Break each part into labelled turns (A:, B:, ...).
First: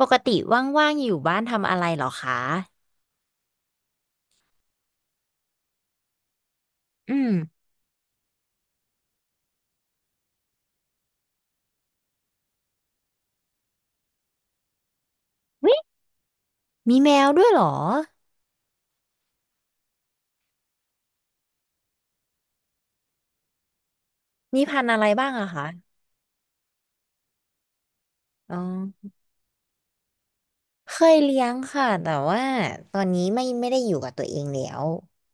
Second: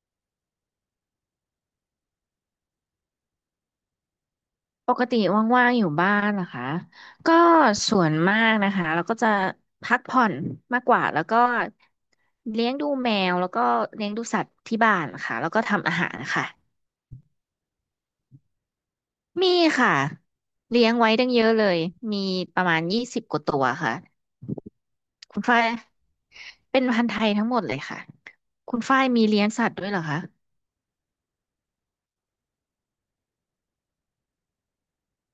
A: ปกติว่างๆอยู่บ้านทำอะไรเหรอคะ
B: ปกติว่างๆอยู่บ้านนะคะ
A: อืม
B: ก็ส่วนมากนะคะเราก็จะพักผ่อนมากกว่าแล้วก็เลี้ยงดูแมวแล้วก็เลี้ยงดูสัตว์ที่บ้านค่ะแล้วก็
A: วิ
B: ทำอาหารค่ะ
A: มีแมวด้วยเหรอ
B: มีค่ะเลี้ยงไว้ตั้งเยอะเลยมีประมาณยี่สิบกว่าตัวค่ะ
A: มีพันธุ์อะไรบ้าง
B: คุณ
A: อะ
B: ฝ้า
A: คะ
B: ยเป็นพันธุ์ไทยทั้งหมดเลยค่ะ
A: อ๋
B: คุณฝ้าย
A: อ
B: มีเลี้ยงสัตว์ด้วยเหรอคะ
A: เคยเลี้ยงค่ะ แต่ว่าตอนนี้ไม่ได้อยู่กับตัวเองแล้ว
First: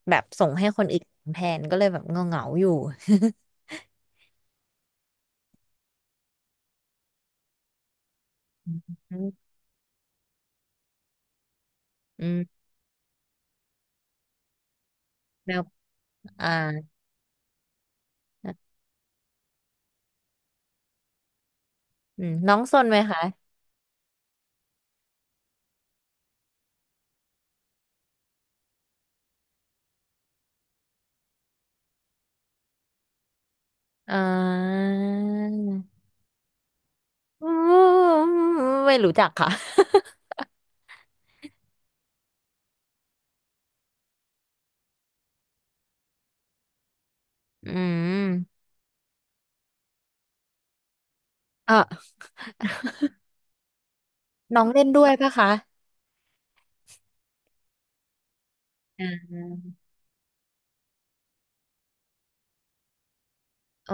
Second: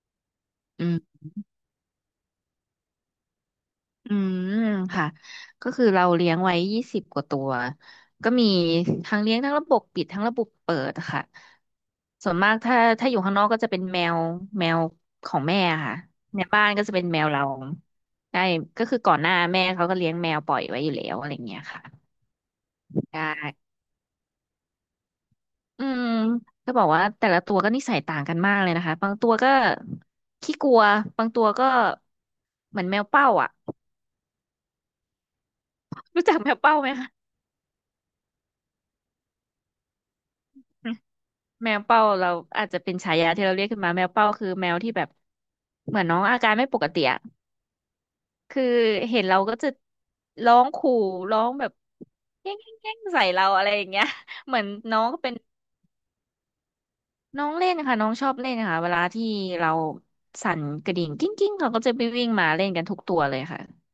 A: แบบส่งให้คนอื่น
B: อื
A: แทนก็เลยแบบเงาอยู่
B: อืมค่ะก็คือเราเลี้ยงไว้ยี่สิบกว่าตัวก็มี
A: อื
B: ทั้ง
A: ม
B: เลี้ยงทั้งระบบปิดทั้งระบบเปิดค่ะ
A: อื
B: ส่วนมาก
A: ม
B: ถ้าอยู่ข้างนอกก็จะเป็นแมวแมวของ
A: แม
B: แม่
A: ว
B: ค่ะใน
A: อ่า
B: บ้านก็จะเป็นแมวเราได้ก็คือก่อนหน้าแม่เขาก็เลี้ยงแมวปล่อยไว้อยู่แล้วอะไรอย่างเงี้ยค่ะ
A: อืมน้องซนไหมคะ
B: ได้อืมก็บอกว่าแต่ละตัวก็นิสัยต่างกันมากเลยนะคะบางตัวก็ขี้กลัวบางตัวก็เหมือนแมวเป้าอ่ะ
A: อ่า
B: รู้จักแมวเป้าไหมคะ
A: อืมไม่รู้จักค่ะ
B: แมวเป้าเราอาจจะเป็นฉายาที่เราเรียกขึ้นมาแมวเป้าคือแมวที่แบบเหมือนน้องอาการไม่ปกติอะ
A: อืม
B: คือเห็นเราก็จะร้องขู่ร้องแบบ
A: อ่ะ
B: แย่งแย่งแย่งใส่เราอะไรอย่างเงี้ย เหมื
A: น้
B: อ
A: อ
B: น
A: งเล่น
B: น้
A: ด้
B: อ
A: ว
B: ง
A: ย
B: ก็
A: ปะ
B: เป็น
A: คะ
B: น้องเล่นค่ะน้องชอบเล่นค่ะเวลา
A: อ่า
B: ที่เราสั่นกระดิ่งกิ้งกิ้งเขาก็จะไปวิ่งมาเล่นกันทุกตัวเลยค่ะ
A: อ๋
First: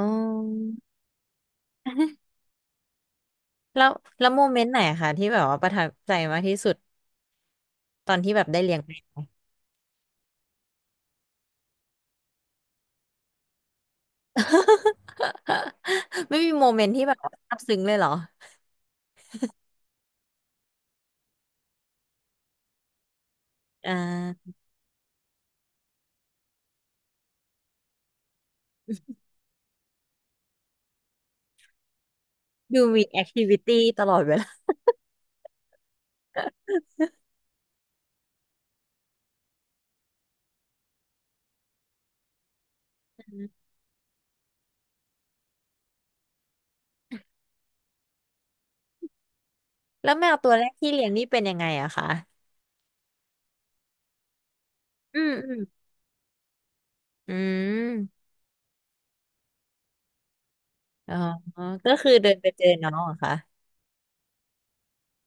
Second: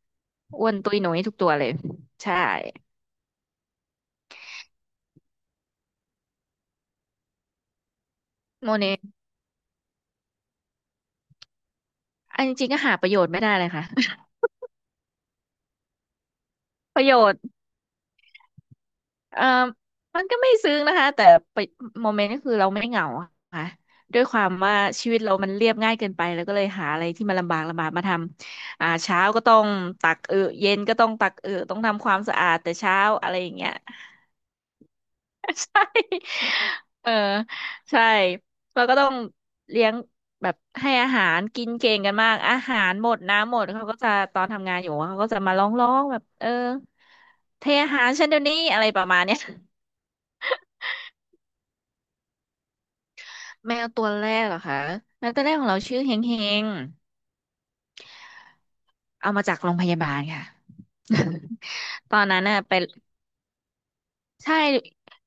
B: อ้
A: อ
B: วนตุ้ยหนุ่ยทุกตัวเลยใช่
A: แล้วแล้วโมเมนต์ไหนอะคะที่แบบว่าประทับใจมากที่สุดตอนที่แบบได้
B: โม
A: เลี้ยง
B: เน
A: แมว
B: อันจริงๆก็หาประโยชน์ไม่ได้เลยค่ะ
A: ไม่มีโมเมนต์
B: ป
A: ที่
B: ระ
A: แบ
B: โย
A: บ
B: ชน์
A: ซาบซึ้งเลยเหรอ
B: เอ่อมันก็ไม่ซึ้งนะคะแต่ไปโมเมนต์ก็คือเราไม่เหงาอะค่ะ
A: อ่
B: ด้วยควา
A: า
B: มว่าชีวิตเรามันเรียบง่ายเกินไปแล้วก็เลยหาอะไรที่มันลำบากลำบากมาทำเช้าก็ต้องตักเย็นก็ต้องตักต้องทำความสะอาดแต่
A: ดู
B: เช้า
A: มีแอค
B: อะไร
A: ทิ
B: อย่าง
A: วิ
B: เงี้ย
A: ตี้ตลอดเวลา
B: เออใช่เราก็ต้องเลี้ยงแบบให้อาหารกินเก่งกันมากอาหารหมดน้ำหมดเขาก็จะตอนทำงานอยู่เขาก็จะมาร้องร้องแบบเทอาหารฉันเดี๋ยวนี้อะไรประมาณเนี้ย
A: แล้วแมวตัวแรกที่เลี้ยงนี่เป็นยังไงอะคะ
B: แมวตัวแรกเหรอคะ
A: อื
B: แมว
A: ม
B: ตัวแร
A: อื
B: ก
A: ม
B: ของเราชื่อเฮงเฮง
A: อืม
B: เอามาจากโรงพยาบาลค่ะ
A: อ๋อก็คือ
B: ตอน
A: เดิน
B: นั้น
A: ไป
B: น่ะ
A: เจอ
B: ไป
A: น้องเหรอคะ
B: ใช่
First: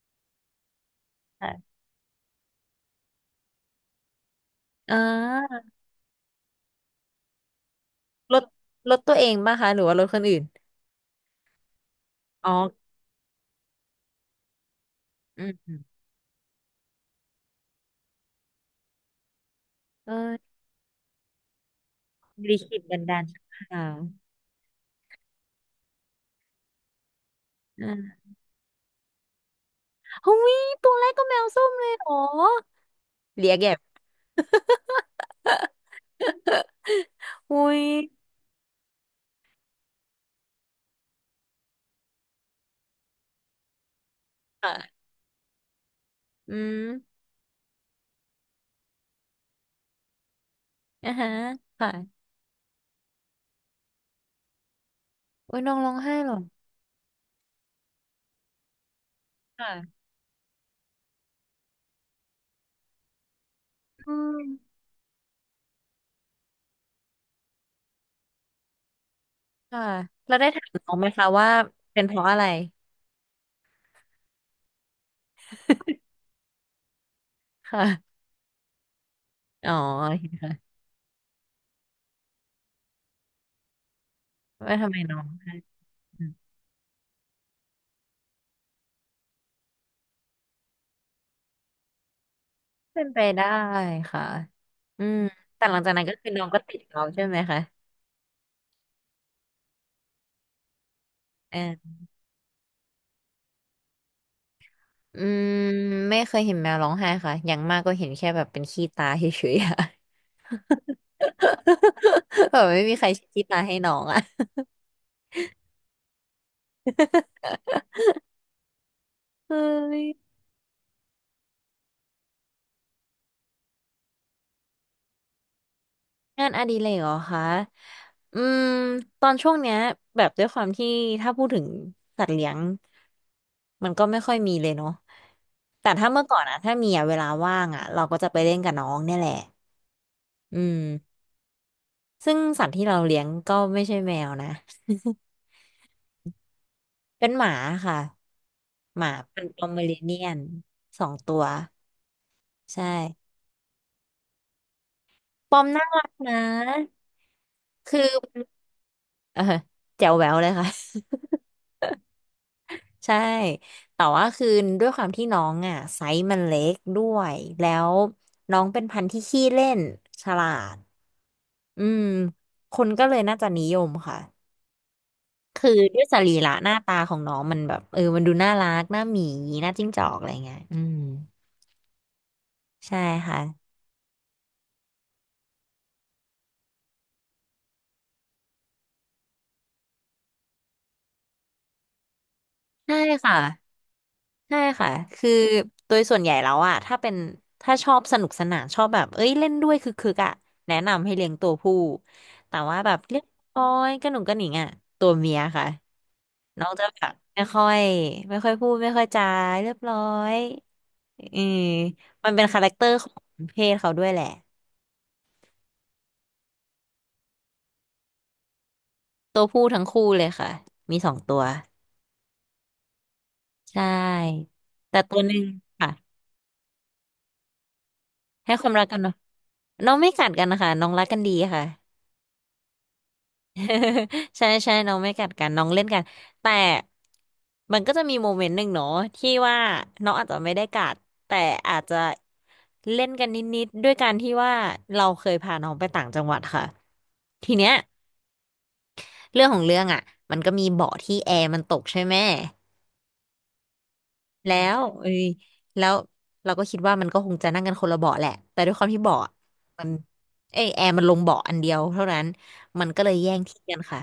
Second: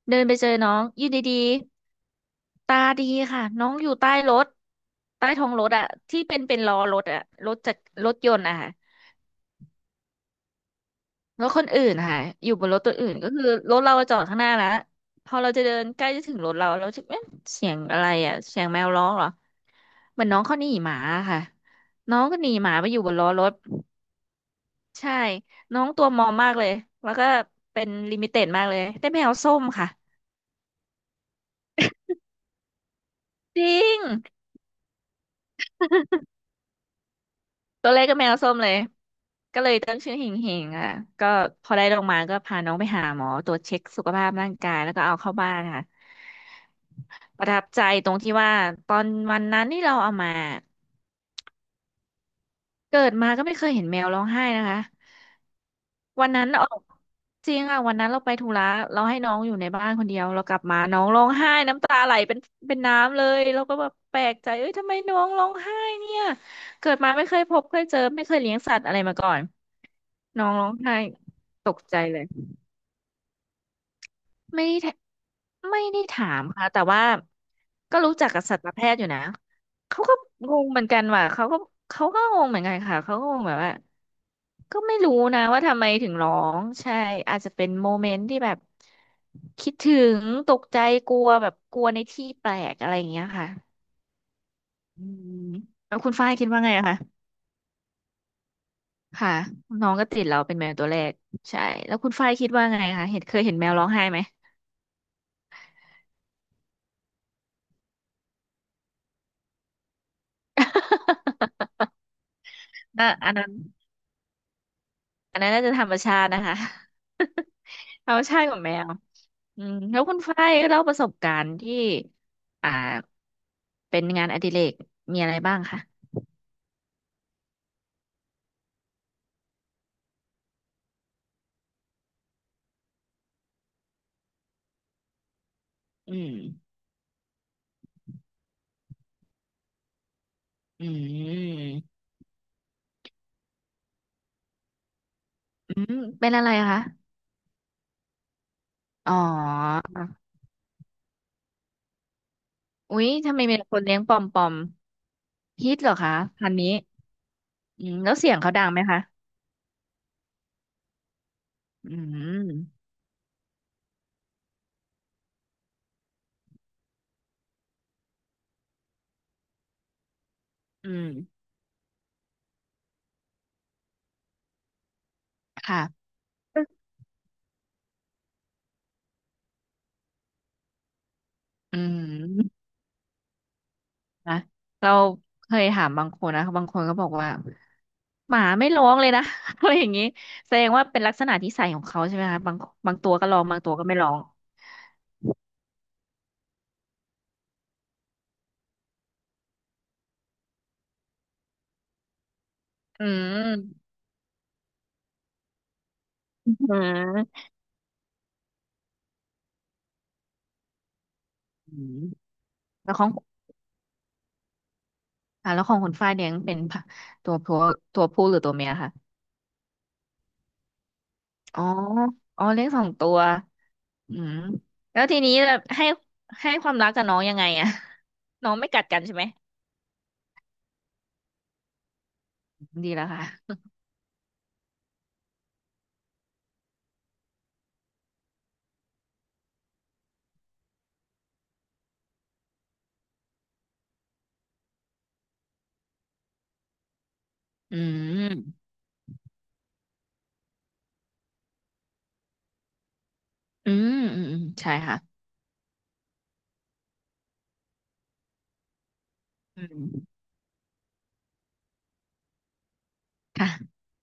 B: เดินไปเจอน้องอยู่ดี
A: ค่ะ
B: ๆตาดีค่ะน้องอยู่ใต้รถ
A: อ่
B: ใต้ท้อง
A: า
B: รถอะที่เป็นล้อรถอะรถจากรถย
A: ร
B: น
A: ถ
B: ต์อะค่ะ
A: รถตัวเองป่ะคะหรือว่ารถคนอื่น
B: รถคนอื่นอะค่ะอ
A: อ๋อ
B: ยู่บนรถตัวอื่นก็คือรถเราจอดข้างหน้าแล้วพอ
A: อื
B: เรา
A: ม
B: จะ
A: อื
B: เดิ
A: ม
B: นใกล้จะถึงรถเราเราจะเอ๊ะเสียงอะไรอะเสียงแมวร้องเหรอเหมือนน้อง
A: เออ
B: เขาหนีหมาอะค่ะน้องก็
A: บ
B: หนี
A: ริ
B: หมา
A: คิด
B: ไปอ
A: บั
B: ยู่
A: น
B: บน
A: ดาล
B: ล้อรถ
A: ค่
B: ใช่ น้องตัวมอมมากเลย แล้วก็เป็นลิ
A: ะ
B: มิเต็ดมากเลยได้แมวส้มค่ะ
A: หุ้ยตัวแรกก็แมวส้มเลยเหรอเลีย
B: จ
A: แก็บ
B: ริง
A: อุ้ย
B: ตัวแรกก็แมวส้มเลย ก็เลยตั้งชื่อหิงหิงอ่ะ ก็พอได้ลงมาก็พาน้องไปหาหมอตรวจเช็คสุขภาพร่างกาย แล้ว
A: ค่ะ
B: ก็เอาเข้าบ้านค่ะ
A: อืม
B: ประทับใจตรงที่ว่าตอนวันนั้นที่เราเอามา
A: อ่าฮะค่ะ
B: เกิดมาก็ไม่เคยเห็นแมวร้องไห้นะคะ
A: โอ้ยน้องร้องไห้
B: วั
A: เหร
B: น
A: อ
B: นั้นออกจริงอ่ะวันนั้นเราไปธุระเราให้น้องอยู่ในบ้าน
A: ค่ะ
B: คนเดียวเรากลับมาน้องร้องไห้น้ำตาไหลเป็นน้ำเลยเราก็แบบ
A: อื
B: แปลก
A: ม
B: ใจเอ้ยทำไมน้องร้องไห้เนี่ยเกิดมาไม่เคยพบเคยเจอไม่เคยเลี้ยงสัตว์อะไรมาก่อน
A: ค่ะแล้ว
B: น้
A: ได้
B: อง
A: ถา
B: ร้
A: ม
B: อง
A: น้อ
B: ไห้
A: งไหมคะว่า
B: ตกใจ
A: เป็นเพ
B: เลย
A: ราะอะไร
B: ไม่ได้ถไม่ได้ถามค่ะแต่ว่า
A: ค
B: ก็รู้
A: ่ะ
B: จักกับสัตวแพทย์อยู่นะ
A: อ๋อ
B: เขาก็งงเหมือนกันว่ะเขาก็งงเหมือนกันค่ะเขาก็งงแบบว่า
A: ว่า
B: ก็
A: ทำ
B: ไม่
A: ไม
B: รู้
A: น้อง
B: นะ
A: ไห้
B: ว่าทำไมถึง
A: อื
B: ร้
A: ม
B: องใช่อาจจะเป็นโมเมนต์ที่แบบคิดถึงตกใจกลัวแบบกลัวในที่แปลกอะไรอ
A: เป็
B: ย่า
A: น
B: ง
A: ไป
B: เงี้ย
A: ได้
B: ค่ะ
A: ค่ะ
B: อื
A: อืม
B: ม
A: แต่หลังจาก
B: แล้ว
A: นั้น
B: คุณ
A: ก็
B: ฝ้า
A: คือ
B: ย
A: น้อ
B: คิ
A: ง
B: ด
A: ก็
B: ว่าไง
A: ติด
B: อะคะ
A: เราใช่ไหมคะ
B: ค่ะน้องก็ติดเราเป็นแมวตัวแรกใช่
A: เออ
B: แล้วคุณฝ้ายคิดว่าไงคะเห็นเคยเห็นแมวร้องไห้ไหม
A: อืมไม่เคยเห็นแมวร้องไห้ค่ะอย่างมากก็เห็นแค่แบบเป็นขี้ตาเฉยๆอะ แบบไม่มี ใค
B: น่ะ
A: ร
B: อัน
A: คิด
B: นั้น
A: มาให้น้องอ่ะ
B: อันนั้นน่าจะธรรมชาตินะคะ ธรรมชาติของแมว
A: เฮ้
B: อืมแล้
A: ย
B: วคุณฝ้ายเล่าประสบการณ์ที่อ่าเป็นงานอดิเรกมีอะไรบ้างคะ
A: งานอดิเรกเหรอคะอืมตอนช่วงเนี้ยแบบด้วยความที่ถ้าพูดถึงสัตว์เลี้ยงมันก็ไม่ค่อยมีเลยเนาะแต่ถ้า
B: อื
A: เมื่อ
B: ม
A: ก่อนอะถ้ามีอะเวลาว่างอะเราก็จะไปเล่นกับน้องเนี่ยแหละอืม
B: อืม
A: ซึ่งสัตว์ที่เราเลี้ยงก็ไม่ใช่แมวนะ
B: อืมเป็นอะไรคะ
A: เป็นหมาค่ะหมา
B: อ๋อ
A: เป็นปอมเมอเรเนียนสองตัวใช่
B: อุ๊ยทำไมมีแต่คนเลี้ยงปอมปอม
A: ปอม
B: ฮิต
A: น่า
B: เหรอ
A: รัก
B: คะ
A: นะ
B: พันนี้อืม
A: คือ
B: แล้วเสียงเขาดังไหมคะ
A: เออแจ๋วแหววเลยค่ะ
B: อืม
A: ใช่แต่ว่าคือด้วยความที่น้องอ่ะไซส์มันเล็กด้วยแล้วน้องเป็นพันธุ์ที่ขี้เล่นฉลาด
B: อืม
A: อืมคนก็เลยน่าจะนิยมค่ะคือด้วย
B: ค่ะ
A: สรีระหน้าตาของน้องมันแบบเออมันดูน่ารักหน้าหมีหน้าจิ้งจอกอะไรเงี้ยอืม
B: อืม
A: ใช่ค่ะ
B: นะเราเคยถามบางคนนะบางคนก็บอกว่าหมาไม่ร้องเลยนะ อะไรอย่างนี้แสดงว่าเป็นลักษณะนิสัยของเขาใช่ไหมคะบางบา
A: ใช่
B: งตัวก็
A: ค่ะ
B: ร้องบางตัวก็ไม่ร้อง
A: ใช่ค่ะคือโดยส่วนใหญ่แล้วอะถ้าเป็นถ้าชอบสนุกสนานชอบแบบเอ้ยเล่นด้วยคือคึกๆอะแนะนำให้เลี้ยงตัวผู้แต่ว่าแบบ
B: อื
A: เรียบร้อย
B: ม
A: กระหนุ่งกระหนิงอะตัวเมียค่ะ
B: อื
A: น้องจะแบบไม่
B: ม
A: ค่อยไม่ค่อยพูดไม่ค่อยจาเรียบร้อยอืม
B: อืม
A: มันเป็นคาแรคเตอ
B: แล้ว
A: ร์
B: ข
A: ข
B: อง
A: องเพศเขาด้วยแหละ
B: อ่ะแล้วของคุณฝ้ายเลี้ยงเป็นผตัวผัวตัวผู้หรือตัวเมียค่ะ
A: ตัวผู้ทั้งคู่เลยค่ะมีสองตัว
B: อ๋ออ๋อเลี้ยงสองตัว
A: ใช
B: อืม
A: ่แต่
B: แล้วที
A: ตัวห
B: นี้
A: นึ่ง
B: แบบให้
A: ค่ะ
B: ให้ความรักกับน้องยังไงอะ น้อ
A: ให้
B: ง
A: ค
B: ไม่
A: วาม
B: กั
A: รั
B: ด
A: กกั
B: กั
A: น
B: นใช่
A: เนาะ
B: ไหม
A: น้องไม่กัดกันนะคะน้องรักกันดีค่ะ
B: ดีแล้วค่ะ
A: ใช่ใช่น้องไม่กัดกันน้องเล่นกันแต่มันก็จะมีโมเมนต์หนึ่งเนาะที่ว่าน้องอาจจะไม่ได้กัดแต่อาจจะเล่นกันนิดๆด้วยการที่ว่าเราเคยพาน้องไปต่างจังหวัดค่ะทีเนี้ย
B: อืม
A: เรื่องของเรื่องอ่ะมันก็มีเบาะที่แอร์มันตกใช่ไหม
B: อืมอืมอืม
A: แล้
B: ใช่
A: ว
B: ค่ะ
A: เอ้ยแล้วเราก็คิดว่ามันก็คงจะนั่งกันคนละเบาะแหละแต่ด้วยความที่เบาะ
B: อื
A: มัน
B: ม
A: เอยแอร์มันลงเบาะอันเดียวเท่านั้นมันก็เลยแย่งที่กัน
B: ค่ะ
A: ค่ะ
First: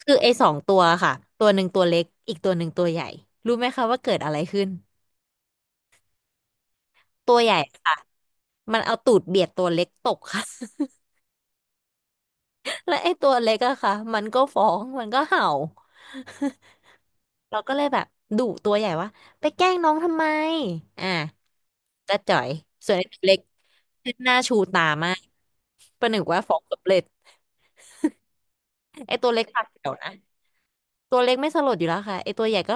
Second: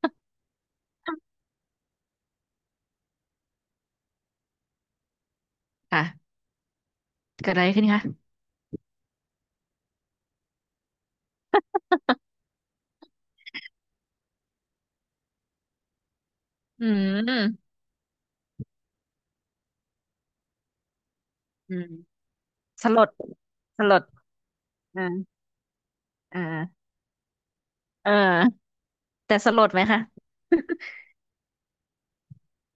A: คือไอ้สองตัวค่ะตัวหนึ่งตัวเล็กอีกตัวหนึ่งตัวใหญ่รู้ไหมคะว่าเกิดอะไรขึ้น
B: ค่ะ
A: ตัวให
B: เกิด
A: ญ่
B: อะไรขึ้น
A: ค่ะ
B: คะ
A: มันเอาตูดเบียดตัวเล็กตกค่ะ และไอ้ตัวเล็กอะค่ะมันก็ฟ้องมันก็เห่า
B: อื
A: เรา
B: ม
A: ก็เลยแบบดุตัวใหญ่ว่าไปแกล้งน้องทำไมอ่า
B: อืม
A: จะจ่อย
B: ส
A: ส่วน
B: ล
A: ไอ้
B: ด
A: ตัวเล็ก
B: สลด
A: หน้าชูตา
B: อ่า
A: มากประหนึ่ง
B: อ
A: ว่าฟ้องสำ
B: ่า
A: เร็จ
B: เออ
A: ไอ้ตัว
B: แต่
A: เล็ก
B: สล
A: ปาก
B: ด
A: เขี
B: ไหม
A: ยว
B: คะ
A: นะ ตัวเล็กไม่สลดอยู่แล้วค่ะไอตัวใหญ่ก็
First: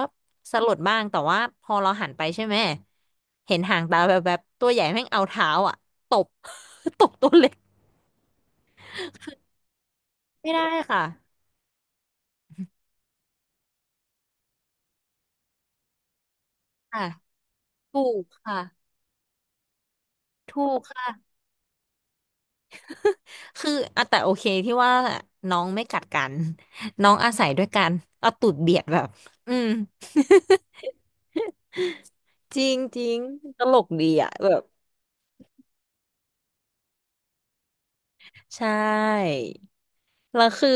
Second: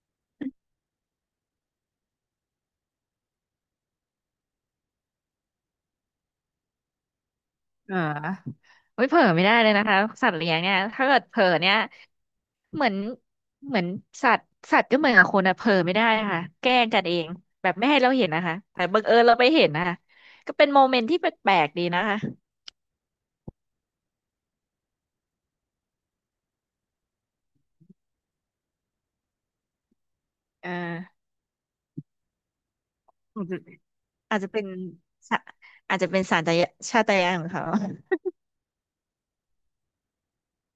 A: สลดบ้างแต่ว่าพอเราหันไปใช่ไหมเห็นหางตาแบบตัวใหญ่แม่งเอาเท้าอ่ะตบ ตบตัวเล็ก
B: เออโอ้ยเผลอไม่ได้เลยนะคะสัตว์เลี้
A: ไม่
B: ยง
A: ได้
B: เนี่ย
A: ค่ะ
B: ถ้าเกิดเผลอเนี่ยเหมือนเหมือนสัตว์ก็เหมือนกับคนอะเผลอไม่ได้ค่ะแกล้งกั
A: ค่ะ
B: นเองแบบไม่ให้
A: ถู
B: เรา
A: ก
B: เห็นนะคะ
A: ค่ะ
B: แต่บังเอิญเราไปเห็นนะคะก็
A: ถู
B: เป็น
A: ก
B: โมเมนต์ที่แป
A: ค่ะ
B: ลกๆดีนะคะ
A: คืออ่ะแต่โอเคที่ว่าน้องไม่กัดกันน้องอาศัยด้วยกันเอาตูดเบียดแบบอืม
B: เออ
A: จริงจริงตลกดีอ่ะ
B: อาจจะ
A: แบ
B: อาจ
A: บ
B: จะเป็นสะอาจจะเป็นสัญชาตญาณของเขา
A: ใช่แล้วคือ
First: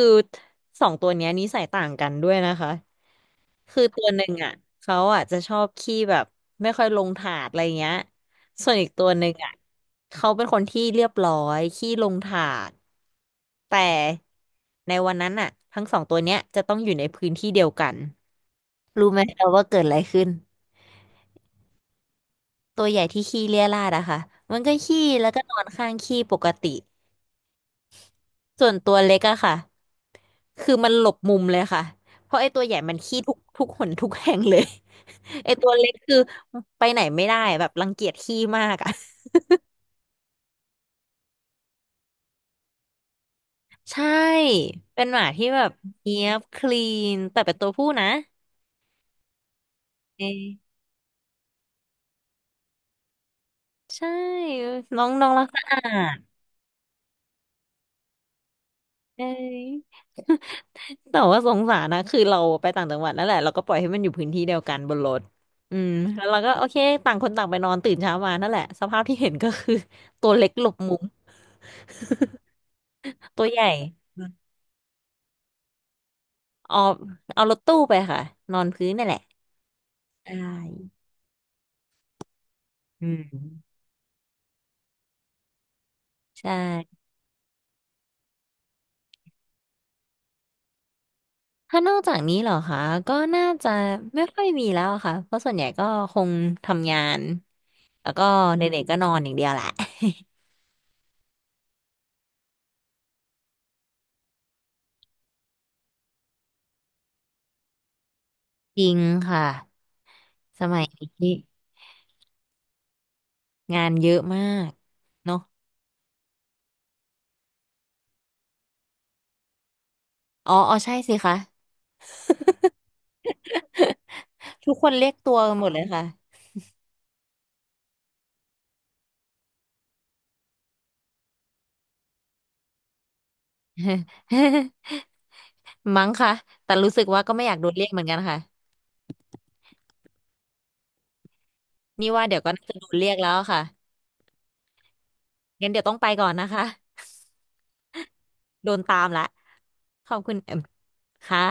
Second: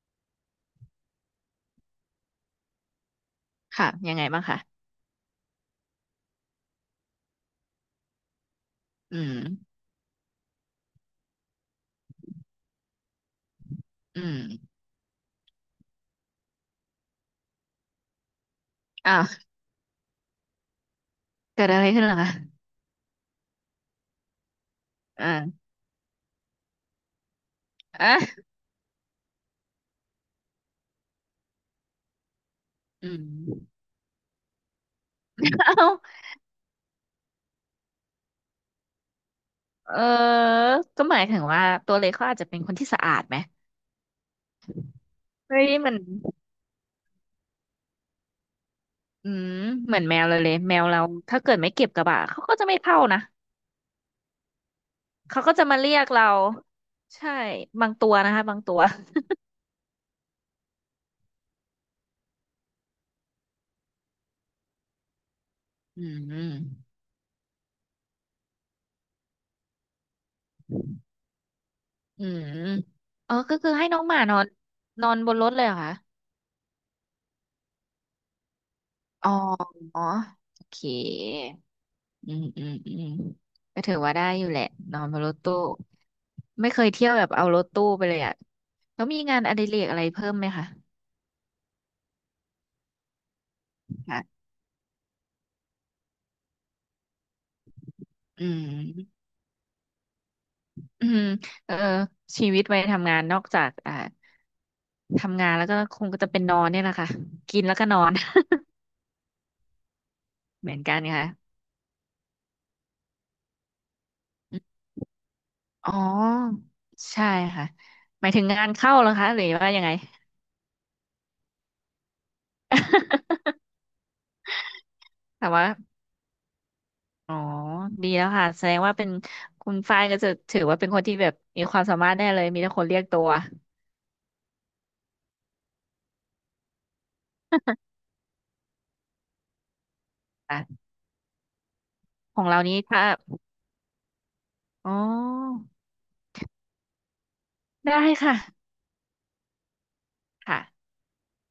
A: สองตัวเนี้ยนิสัยต่างกันด้วยนะคะ คือ
B: ค่ะ
A: ตัว
B: ยัง
A: ห
B: ไง
A: นึ่ง
B: บ้าง
A: อ่ะ
B: คะ
A: เขาอ่ะจะชอบขี้แบบไม่ค่อยลงถาดอะไรเงี้ยส่วนอีกตัว
B: อื
A: หนึ่งอ่ะ
B: ม
A: เขาเป็นคนที่เรียบร้อยขี้ลงถาดแต่
B: อืม
A: ในวันนั้นอ่ะทั้งสองตัวเนี้ยจะต้องอยู่ในพื้นที่เดียวกันรู้ไห
B: อ้า
A: ม
B: ว
A: เราว่าเกิดอะไรขึ้น
B: เกิดอะไรขึ้นเหรอคะ
A: ตัวใหญ่ที่ขี้เรี่ยราดอะค่ะมันก็ขี้แล้วก็นอ
B: อ่า
A: นข้างขี้ปกติ
B: อ่ะ
A: ส่วนตัวเล็กอะค่ะ คือมันหลบมุมเลยค่ะ เพราะไอ้ตัวใหญ่มัน
B: อื
A: ขี้ทุก
B: ม
A: หนทุกแห่งเลย ไอ้ตัว
B: เอ้า
A: เล็กคือไปไหนไม่ได้แบบรังเกียจขี้มากอะ
B: เออก็หมายถึงว่าตัวเล็กเขาอาจจะเป็นคนที่สะอาดไหม
A: ใช่ เป็นหมาที่
B: เฮ้
A: แบ
B: ย
A: บ
B: มัน
A: เนียบคลีนแต่เป็นตัวผู้นะ
B: อืมเหมือนแม
A: เอ
B: วเลย
A: ย
B: เลยแมวเราถ้าเกิดไม่เก็บกระบะเขาก็จะไม่เข้านะ
A: ใช่ น้องน้อง
B: เขา
A: รัก
B: ก็
A: สะ
B: จะมา
A: อา
B: เรียก
A: ด
B: เราใช่บางตัวนะคะบางตัว
A: เอย แต่ว่าสงสารนะคือเราไปต่างจังหวัดนั่นแหละเราก็ปล่อยให้มันอยู่พื้นที่เดียวกันบนรถอืม
B: อื
A: แล้วเราก็
B: ม
A: โอเคต่างคนต่างไปนอนตื่นเช้ามานั่นแหละสภาพที่เห็นก็คือตัวเล็กหลบมุม
B: อืมเออ
A: ตัว
B: ก็
A: ใหญ่
B: คือให้น้องหมานอนนอนบนรถเลยเหรอคะ
A: เอารถตู้ไปค่ะนอนพื้นนั่นแหละ
B: อ๋ออ๋อ
A: ใช
B: โอเค
A: ่
B: อืมอืมอืม
A: อืม
B: ก็ถือว่าได้อยู่แหละนอนบนรถตู้
A: ใช
B: ไม่เคย
A: ่
B: เที่ยวแบบเอารถตู้ไปเลยอ่ะแล้วมีงานอดิเรกอะไรเพิ่มไหมคะ
A: ถ้านอกจากนี้เหรอคะก็น่าจะไม่ค่อ
B: ค่ะ
A: ยมีแล้วอะค่ะเพราะส่วนใหญ่ก็คงทำงานแล้วก็
B: อื
A: เด็กๆก็นอน
B: ม
A: อย่างเดียวแหละ
B: อืมเออชีวิตวัยทำงานนอกจากอ่าทำงานแล้วก็คงก็จะเป็นนอนเนี่ยแหละค่ะกินแล้วก็นอน
A: จริงค่ะส
B: เหมือ
A: มั
B: น
A: ย
B: กันค่ะ
A: นี้งานเยอะมา
B: อ
A: กเนาะ
B: ๋อใช่ค่ะหมายถึงงานเข้าแล้วคะหรือว่ายังไง
A: อ๋ออ๋อ ใช่สิคะ ทุกคนเรียกตัว
B: ถาม
A: กันหม
B: ว่า
A: ดเลยค่ะ
B: อ๋อ ดีแล้วค่ะ แสดงว่าเป็นคุณฝ้ายก็จะถือว่าเป็นคนที่แบบมีความสามารถแน่เลย มีแต่คนเรียกตัว
A: มั้งค่ะแต่รู้สึกว่าก็ไม่อยากโดนเรียกเหมือนกันค่ะ
B: อ่ะ
A: นี่ว่าเดี๋
B: ข
A: ยว
B: อง
A: ก็
B: เรา
A: น่าจะ
B: นี้
A: โดน
B: ถ้า
A: เรียกแล้วค่ะ
B: อ๋อ
A: งั้นเดี๋ยวต้องไปก่อนนะคะ
B: ได้ ค่ะ
A: โดนตามละขอบคุณเอิ่ม
B: ค่ะ
A: ค่ะ